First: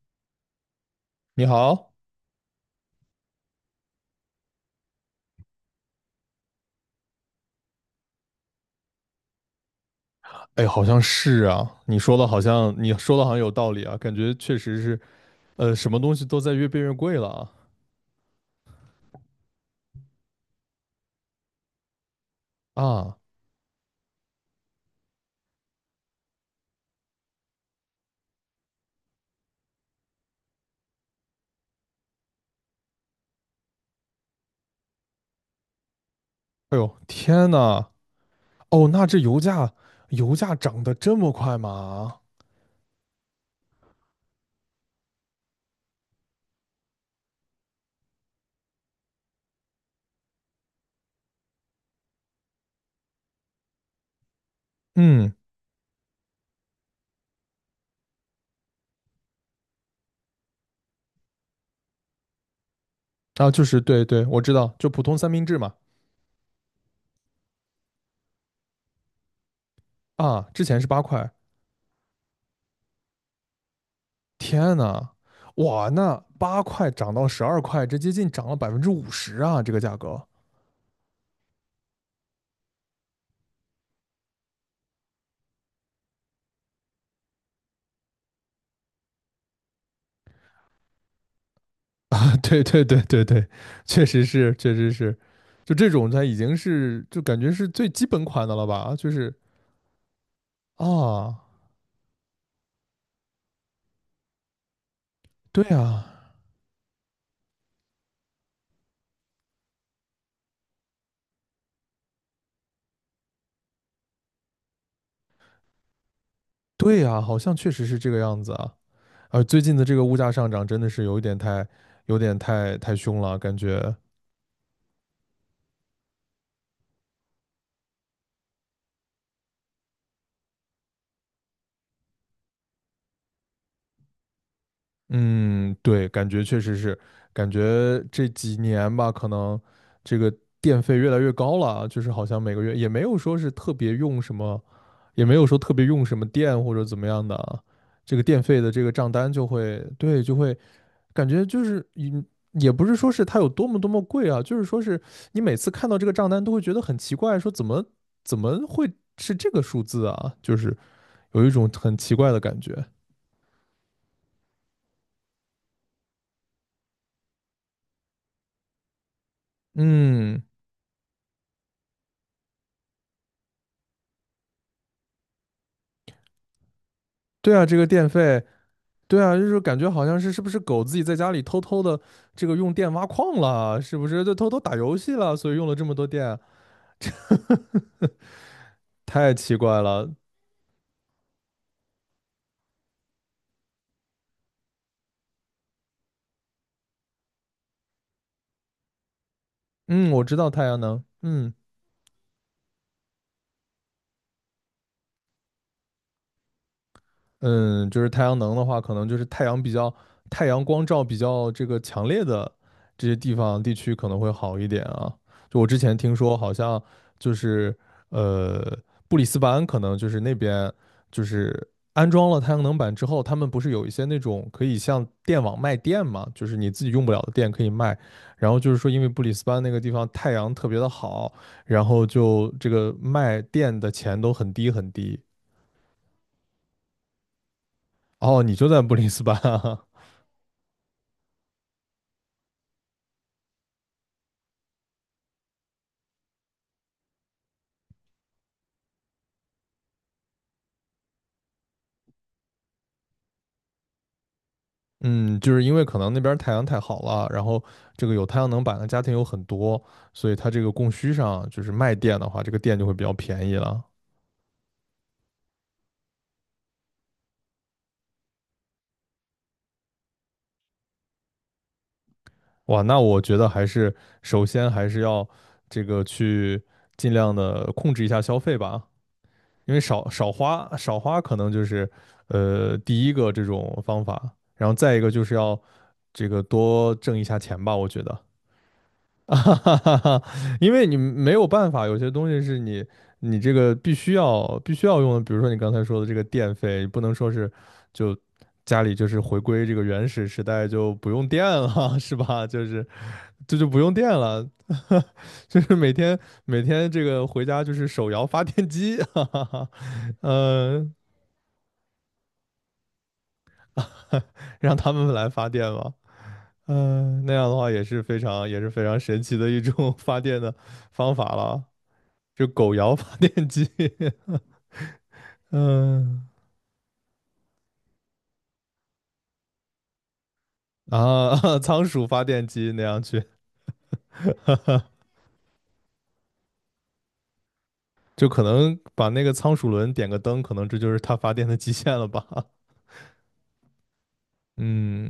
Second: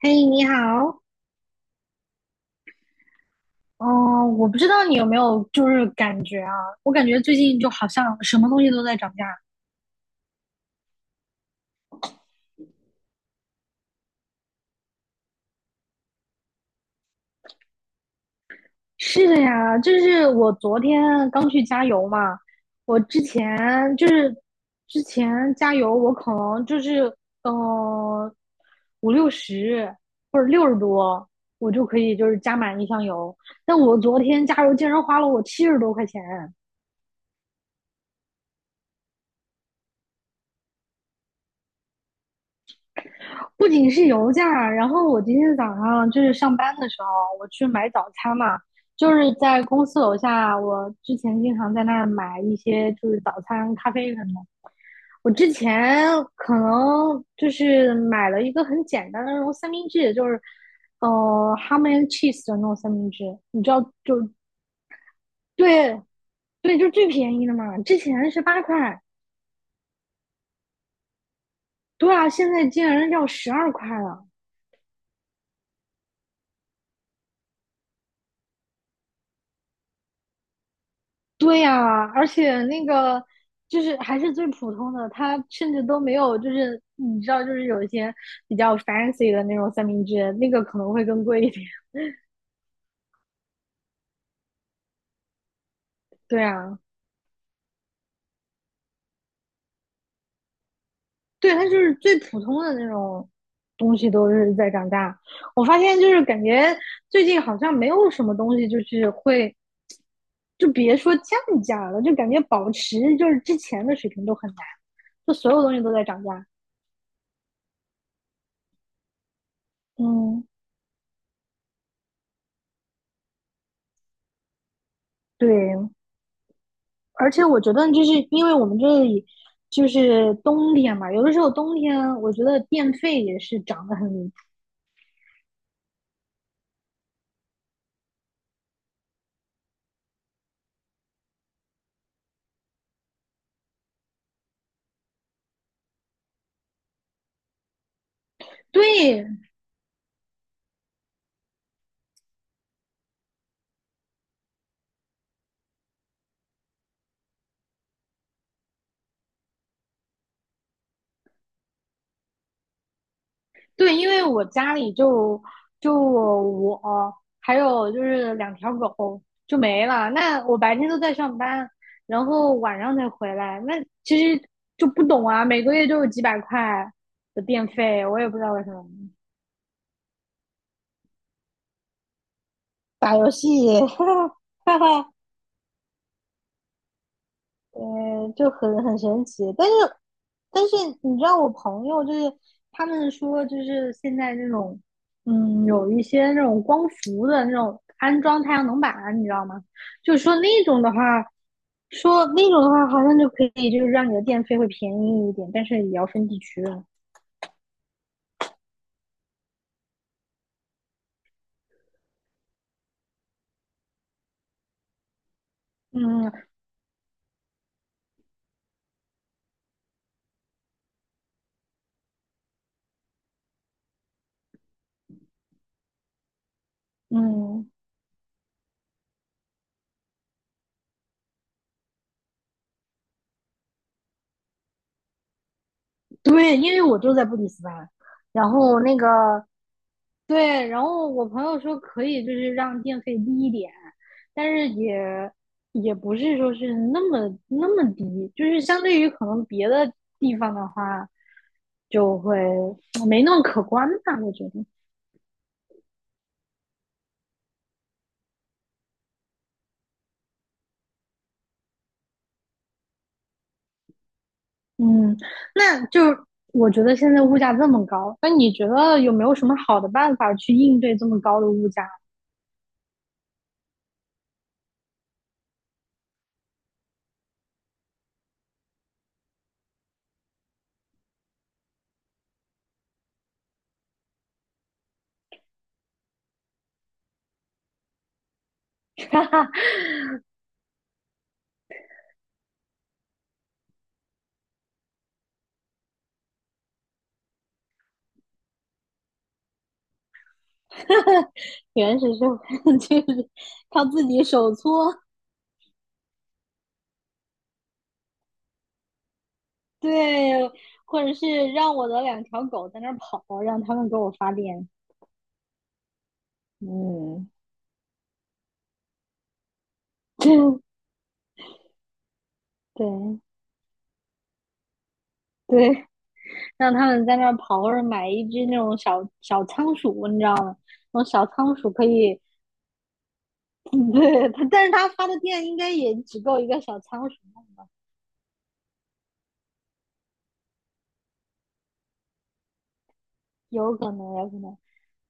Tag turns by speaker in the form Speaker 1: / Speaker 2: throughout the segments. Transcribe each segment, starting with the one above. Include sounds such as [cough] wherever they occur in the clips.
Speaker 1: 嘿，你好。
Speaker 2: 你好。
Speaker 1: 哦，我不知道你有没有就是感觉啊，我感觉最近就好像什么东西都在涨价。
Speaker 2: 哎，好像是啊，你说的好像有道理啊，感觉确实是，什么东西都在越变越贵了。
Speaker 1: 是的呀，就是我昨天刚去加油嘛，
Speaker 2: 啊
Speaker 1: 我
Speaker 2: 啊！
Speaker 1: 之前就是之前加油，我可能就是嗯五六十或者60多，我就可以就是加满一箱油。但我昨天加油竟然花了我70多块钱。
Speaker 2: 哎呦，天呐。哦，那这油价涨得这么快吗？
Speaker 1: 不仅是油价，然后我今天早上就是上班的时候，我去买早餐嘛，就是在公司楼下，我之前经常在那儿买一些就是早餐、咖啡什么的。我
Speaker 2: 嗯。
Speaker 1: 之前可能就是买了一个很简单的那种三明治，就是呃 ham and cheese 的那种三明治，
Speaker 2: 啊，
Speaker 1: 你
Speaker 2: 就
Speaker 1: 知
Speaker 2: 是
Speaker 1: 道
Speaker 2: 对
Speaker 1: 就
Speaker 2: 对，我知道，就普通三明治嘛。
Speaker 1: 对，对，就最便宜的嘛，之前是8块，
Speaker 2: 啊，之前是八块。
Speaker 1: 对啊，现在竟然要12块了。
Speaker 2: 天呐。哇，那八块涨到十二块，这接近涨了百分之五十啊，这个价格。
Speaker 1: 对呀，而且那个就是还是最普通的，它甚至都没有，就是你知道，就是有一些比较 fancy 的那种三明治，那个可能会更贵一点。
Speaker 2: [laughs] 啊，对对对对对，确实是，确实是。就这种它
Speaker 1: [laughs]
Speaker 2: 已
Speaker 1: 对
Speaker 2: 经
Speaker 1: 啊，
Speaker 2: 是，就感觉是最基本款的了吧？就是啊，
Speaker 1: 对，它就是最普通的那种东西都是在涨价。
Speaker 2: 对
Speaker 1: 我发现
Speaker 2: 啊。
Speaker 1: 就是感觉最近好像没有什么东西就是会，就别说降价了，就感觉保持就是之前的水平都很难，就所有东西都在涨价。
Speaker 2: 对啊，好像确实是这个样子啊。啊，最近的这个物价
Speaker 1: 嗯，
Speaker 2: 上涨真的是有一点太，有点太凶了，感觉。
Speaker 1: 对，而且我觉得，就是因为我们这里就是冬天嘛，有的时候冬天我觉得电费也是涨得很离谱。
Speaker 2: 嗯，对，感觉确实是。感觉这几年吧，可能这个电费越来越高了啊，就是好像每个月也没有说是特别用什么，也没有说特别用什么电或者怎么样的啊，这个电费的这个账
Speaker 1: 对
Speaker 2: 单就会，对，就会感觉就是，嗯，也不是说是它有多么多么贵啊，就是说是你每次看到这个账单都会觉得很奇怪，说怎么会是这个数字啊，就是有一种很奇怪的感觉。
Speaker 1: 对，因为我家里就我还有就是两条狗就没了，
Speaker 2: 嗯。
Speaker 1: 那我白天都在上班，然后晚上才回来，那其实就不懂啊，每个月就有几百块的
Speaker 2: 对啊，
Speaker 1: 电
Speaker 2: 这个
Speaker 1: 费，
Speaker 2: 电
Speaker 1: 我也不
Speaker 2: 费。
Speaker 1: 知道为什么。
Speaker 2: 对啊，就是感觉好像是是不是狗自己在家里偷偷的这个用电挖
Speaker 1: 打游
Speaker 2: 矿
Speaker 1: 戏，
Speaker 2: 了，
Speaker 1: [laughs]
Speaker 2: 是不是
Speaker 1: 哈
Speaker 2: 就偷偷打
Speaker 1: 哈
Speaker 2: 游
Speaker 1: 哈。
Speaker 2: 戏了，所以用了这么多电。
Speaker 1: 就很神
Speaker 2: 太
Speaker 1: 奇，
Speaker 2: 奇
Speaker 1: 但是，
Speaker 2: 怪了。
Speaker 1: 但是你知道，我朋友就是他们说，就是现在那种，有一些那种光伏的那种安装太阳能板啊，你知道吗？
Speaker 2: 嗯，
Speaker 1: 就
Speaker 2: 我知
Speaker 1: 说
Speaker 2: 道太
Speaker 1: 那
Speaker 2: 阳
Speaker 1: 种的话，
Speaker 2: 能。嗯
Speaker 1: 说那种的话，好像就可以，就是让你的电费会便宜一点，但是也要分地区。
Speaker 2: 嗯，就是太阳能的话，可能就是太阳光照比较这个强烈的这些地方地区可能会好一点啊。就我之前听
Speaker 1: 嗯
Speaker 2: 说，好像就是呃布里斯班可能就是那边就是安装了太阳能板之后，他们不是有一些那种可以像电网卖电嘛，就是你自己用不了的电可以
Speaker 1: 嗯，
Speaker 2: 卖。然后就是说，因为布里斯班那个地方太阳特别的好，然后就这个卖电的钱都很低很低。
Speaker 1: 对，因为我就在布里斯班，
Speaker 2: 哦，
Speaker 1: 然
Speaker 2: 你就在
Speaker 1: 后
Speaker 2: 布
Speaker 1: 那
Speaker 2: 里斯班
Speaker 1: 个
Speaker 2: 啊。[laughs]
Speaker 1: 对，然后我朋友说可以，就是让电费低一点，但是也不是说是那么那么低，就是相对于可能别的地方的话，就会没那么可观吧，我觉得。
Speaker 2: 嗯，就是因为可能那边太阳太好了，然后这个有太阳能板的家庭有很多，所以它这个供需上就是卖电的话，这个电就会比较便宜了。
Speaker 1: 嗯，那就是我觉得现在物价这么高，那你觉得有没有什么好的办法去应对这么高的物价？
Speaker 2: 哇，那我觉得还是首先还是要这个去尽量的控制一下消费吧，因为少花可能就是第一个这种方法，然后再一个就是要这个多挣一下钱吧，我觉得。[laughs] 啊哈哈哈哈，因为你没有办法，有些东西是你这个必须要用的，比如说你刚才说的这个电费，不能说是就家里就是回归这个原始时代就不用
Speaker 1: [laughs]
Speaker 2: 电了，[laughs]
Speaker 1: 原始
Speaker 2: 是
Speaker 1: 社
Speaker 2: 吧？就
Speaker 1: 会
Speaker 2: 是
Speaker 1: 就是
Speaker 2: 这就不
Speaker 1: 靠
Speaker 2: 用
Speaker 1: 自
Speaker 2: 电
Speaker 1: 己
Speaker 2: 了。
Speaker 1: 手搓，
Speaker 2: [laughs] 就是每天这个回家就是手摇发电机，[laughs] 哈哈哈。
Speaker 1: 对，
Speaker 2: 呃，
Speaker 1: 或者是让我的两条狗在那儿跑，让他们给我发
Speaker 2: [laughs]
Speaker 1: 电。
Speaker 2: 让他们来发电吧。嗯、
Speaker 1: 嗯，
Speaker 2: 那样的话也是非常神奇的一种 [laughs] 发电的
Speaker 1: [laughs]
Speaker 2: 方法了。就狗摇发
Speaker 1: 对
Speaker 2: 电机。
Speaker 1: 对，
Speaker 2: 嗯
Speaker 1: 让他们在那儿跑，或者买一只那种小小仓鼠，你知道吗？那种小仓
Speaker 2: 啊，[laughs]
Speaker 1: 鼠
Speaker 2: 仓
Speaker 1: 可
Speaker 2: 鼠
Speaker 1: 以，
Speaker 2: 发电机那样去，
Speaker 1: [laughs] 对它，但是它发的电应该也只够一个小仓鼠，
Speaker 2: 就可能把那个仓鼠轮点个灯，可能这就是它发电的极限了吧？
Speaker 1: 有可能，有可能。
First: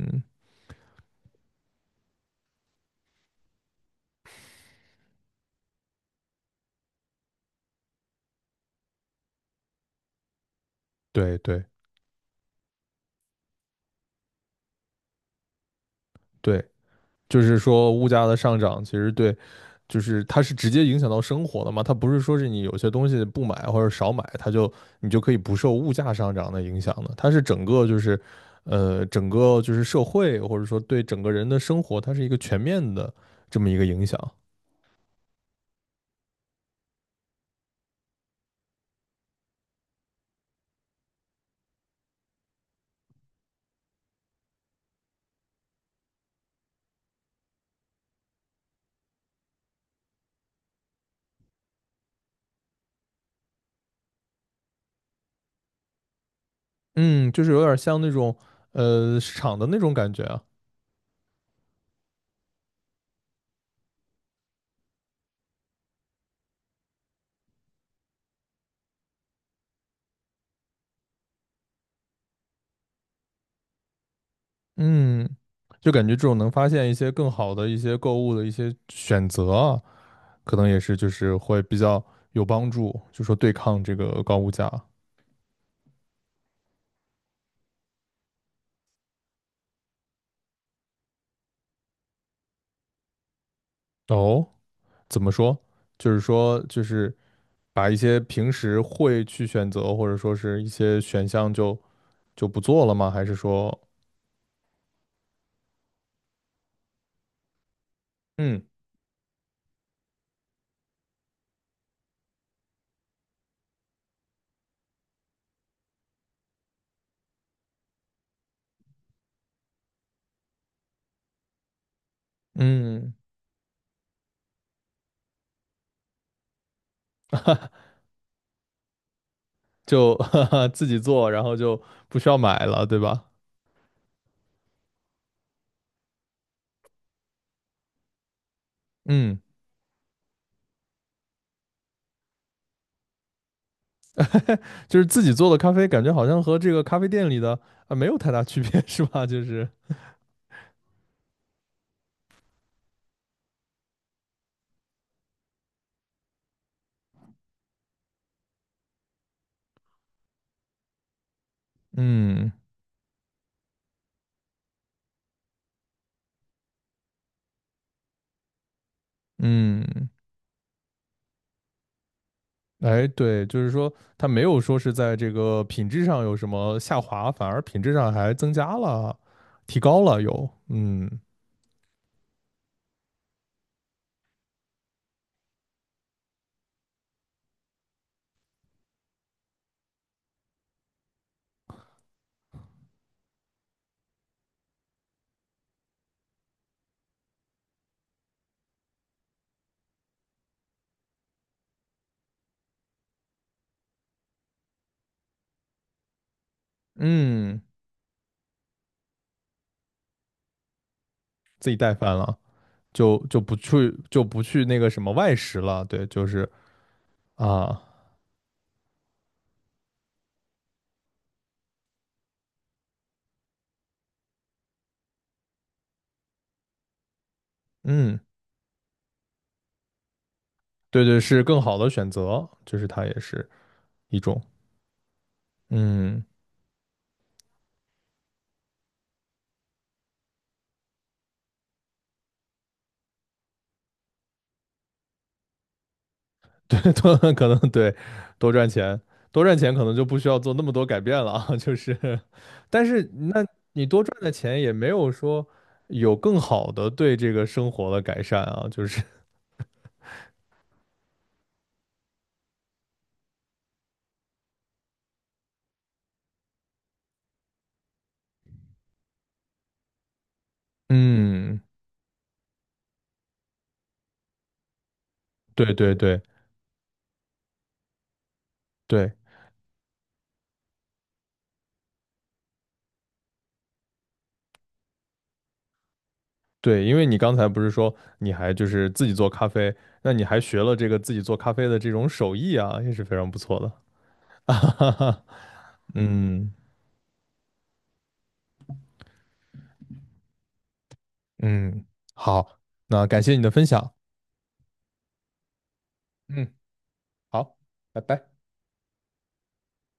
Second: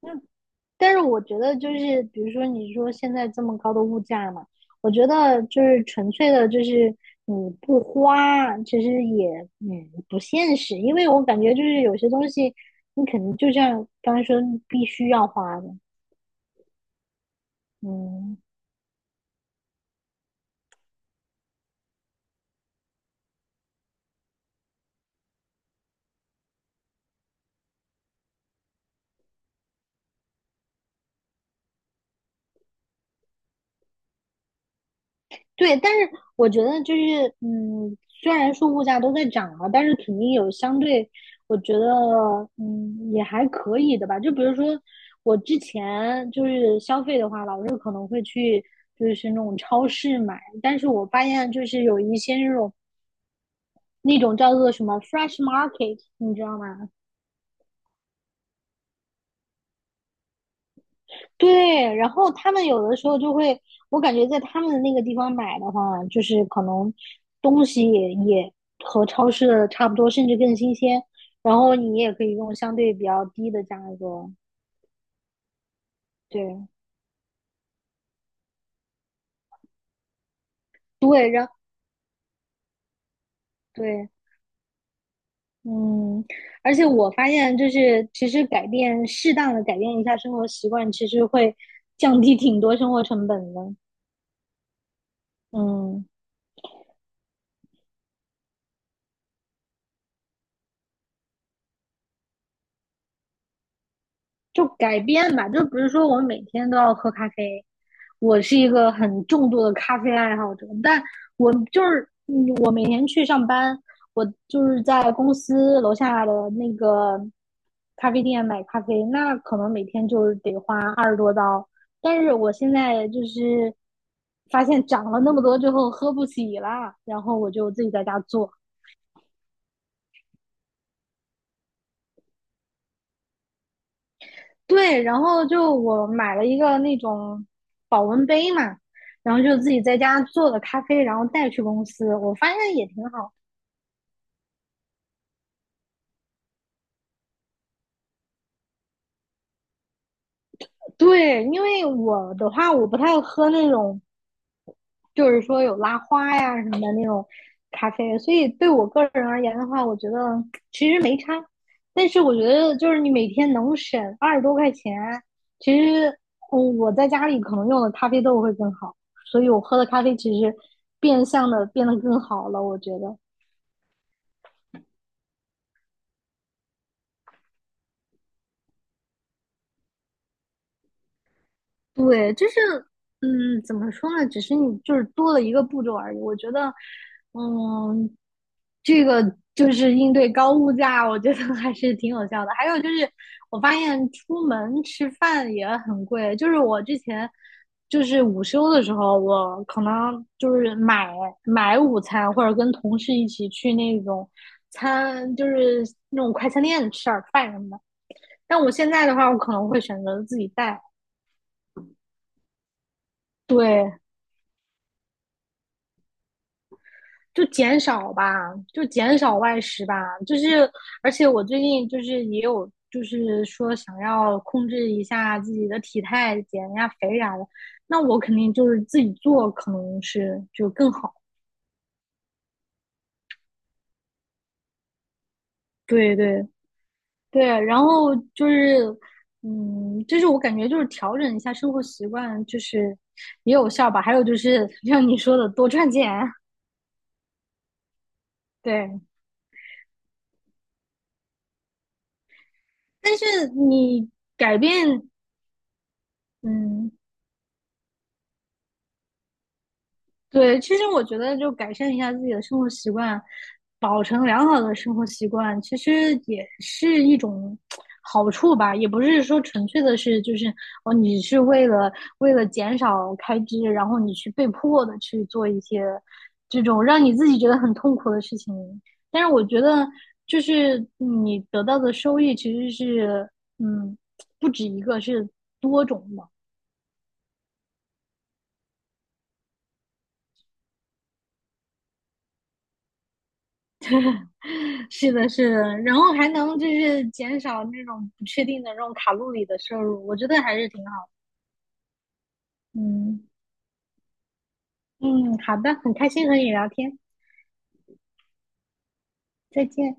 Speaker 1: 那，但是我觉得就是，比如说你说现在这么高的物价嘛，我觉得就是纯粹的，就是你不花，其实也不现实，因为我
Speaker 2: 对
Speaker 1: 感觉就
Speaker 2: 对
Speaker 1: 是有些东西你肯定就像刚才说，你必须要花的，
Speaker 2: 对。就是说物价的
Speaker 1: 嗯。
Speaker 2: 上涨，其实对，就是它是直接影响到生活的嘛，它不是说是你有些东西不买或者少买，它就你就可以不受物价上涨的影响的，它是整个就是，整个就是社会或者说对整个人的生活，它是一个全面的这么一个影响。
Speaker 1: 对，但是我觉得就是，虽然说物价都在涨嘛，但是肯定有相对，我觉得，也还可以的吧。就比如说我之前就是消费的话，老是可能会去就是那种超市买，但是我发现就是有一些那种叫做什么 fresh market，你知道吗？
Speaker 2: 嗯，就是有点像那种市场的那种感觉啊。
Speaker 1: 对，然后他们有的时候就会，我感觉在他们的那个地方买的话，就是可能东西也和超市的差不多，甚至更新鲜。然后你也可以用相对比较低的价格，
Speaker 2: 嗯，就感觉这种能
Speaker 1: 对
Speaker 2: 发现一些更好的一些购物的一些选择啊，可能也是就
Speaker 1: 对，
Speaker 2: 是会比较有帮助，就说对抗这
Speaker 1: 对，
Speaker 2: 个高物价。
Speaker 1: 嗯，而且我发现就是其实适当的改变一下生活习惯，其实会降低挺多生活成本的，
Speaker 2: 哦，怎么说？
Speaker 1: 嗯。
Speaker 2: 就是说把一些平时会去选择或者说是一些选项就就不做了吗？还是说
Speaker 1: 就改变吧，就比如说我每天都要喝咖啡，我是
Speaker 2: 嗯
Speaker 1: 一个很重度的咖啡爱好者，但我就是嗯我每天去上班，我就是在公司楼下的那个咖啡店买咖啡，那可能每天就是得花20多刀，但是我现在
Speaker 2: 嗯
Speaker 1: 就是发现涨了那么多之后喝不起了，然后我就自己在家做。
Speaker 2: 就 [laughs] 哈哈自己做，然后就不需要买了，对吧？
Speaker 1: 对，然后就我买了一个那种保温杯嘛，然
Speaker 2: 嗯。
Speaker 1: 后就自己在家做的咖啡，然后带去公司，我发现也挺好。
Speaker 2: 就是自己做的咖啡，感觉好像和这个咖啡店里的啊没有太大区别，是吧？[laughs] 就是
Speaker 1: 对，因为我的话，我不太喝那种就是说有拉花呀什么的那种咖啡，所以对我个人而言的话，我觉得其实没差。但是我觉
Speaker 2: 嗯
Speaker 1: 得就是你每天能省20多块钱，其实我在家里可能用的咖啡豆会更好，所以我喝的咖
Speaker 2: 嗯，
Speaker 1: 啡其实变相的变得更好了，我觉
Speaker 2: 哎，
Speaker 1: 得。
Speaker 2: 对，就是说它没有说是在这个品质上有什么下滑，反而品质上还增加了，提高了有，嗯
Speaker 1: 对，就是，怎么说呢？只是你就是多了一个步骤而已。我觉得，嗯，这个就是应对高物价，我觉得 [laughs] 还是挺有效的。还有就是，我发现出门吃饭也很贵。就是我之前就是午休的时候，我可能就是买午餐，或者跟同事一起去那种餐，就是那种快餐店吃点儿饭什
Speaker 2: 嗯，
Speaker 1: 么的。但我现在的话，我可能会选择自己带。
Speaker 2: 自己带饭了，就就不去
Speaker 1: 对，
Speaker 2: 就不去那个什么外食了，对，就是
Speaker 1: 就减
Speaker 2: 啊，
Speaker 1: 少吧，就减少外食吧。就是，而且我最近就是也有，就是说想要控制一下自己的体态，减一下肥啥的。那
Speaker 2: 嗯，
Speaker 1: 我肯定就是自己做，可能是就更
Speaker 2: 对
Speaker 1: 好。
Speaker 2: 对，是更好的选择，就是它也是一种。
Speaker 1: 对
Speaker 2: 嗯。
Speaker 1: 对对，然后就是，就是我感觉就是调整一下生活习惯，就是也有效吧。还有就是像你说的，多赚钱。[laughs]
Speaker 2: 对，多 [laughs] 可能对，多赚钱。
Speaker 1: 对，
Speaker 2: 多赚钱可能就不需要做那么多改变了啊，就是。[laughs] 但是
Speaker 1: 但是
Speaker 2: 那你多
Speaker 1: 你
Speaker 2: 赚的
Speaker 1: 改
Speaker 2: 钱也没
Speaker 1: 变，
Speaker 2: 有说有更好的
Speaker 1: 嗯，
Speaker 2: 对这个生活的改善啊，就是
Speaker 1: 对，其实我觉得就改善一下自己的生活习惯，保持良好的生活习惯，其实也是一种好处吧。也不是说纯粹的是就是
Speaker 2: [laughs]，
Speaker 1: 哦，你是
Speaker 2: 嗯，
Speaker 1: 为了减少开支，然后你去被迫的去做一
Speaker 2: 对
Speaker 1: 些
Speaker 2: 对对
Speaker 1: 这种让你自己觉得很痛苦的事情。
Speaker 2: 对
Speaker 1: 但是我觉得，就是你得到的收益其实是嗯，不止一个，是多种的。
Speaker 2: 对，因为你刚才不是说你还就是自己做咖啡，那你还学了这个自己做咖啡的这种手艺啊，也是非常不错的。[laughs] 啊哈
Speaker 1: 是
Speaker 2: 哈，
Speaker 1: 的，是的，然后还
Speaker 2: 嗯
Speaker 1: 能就是减少那种不确定的这种卡路里的摄入，我觉得还是挺好。
Speaker 2: 嗯，好，那感
Speaker 1: 嗯
Speaker 2: 谢你的分享。
Speaker 1: 嗯，好的，很开心和你
Speaker 2: 嗯，
Speaker 1: 聊天，
Speaker 2: 好，拜拜。
Speaker 1: 再见。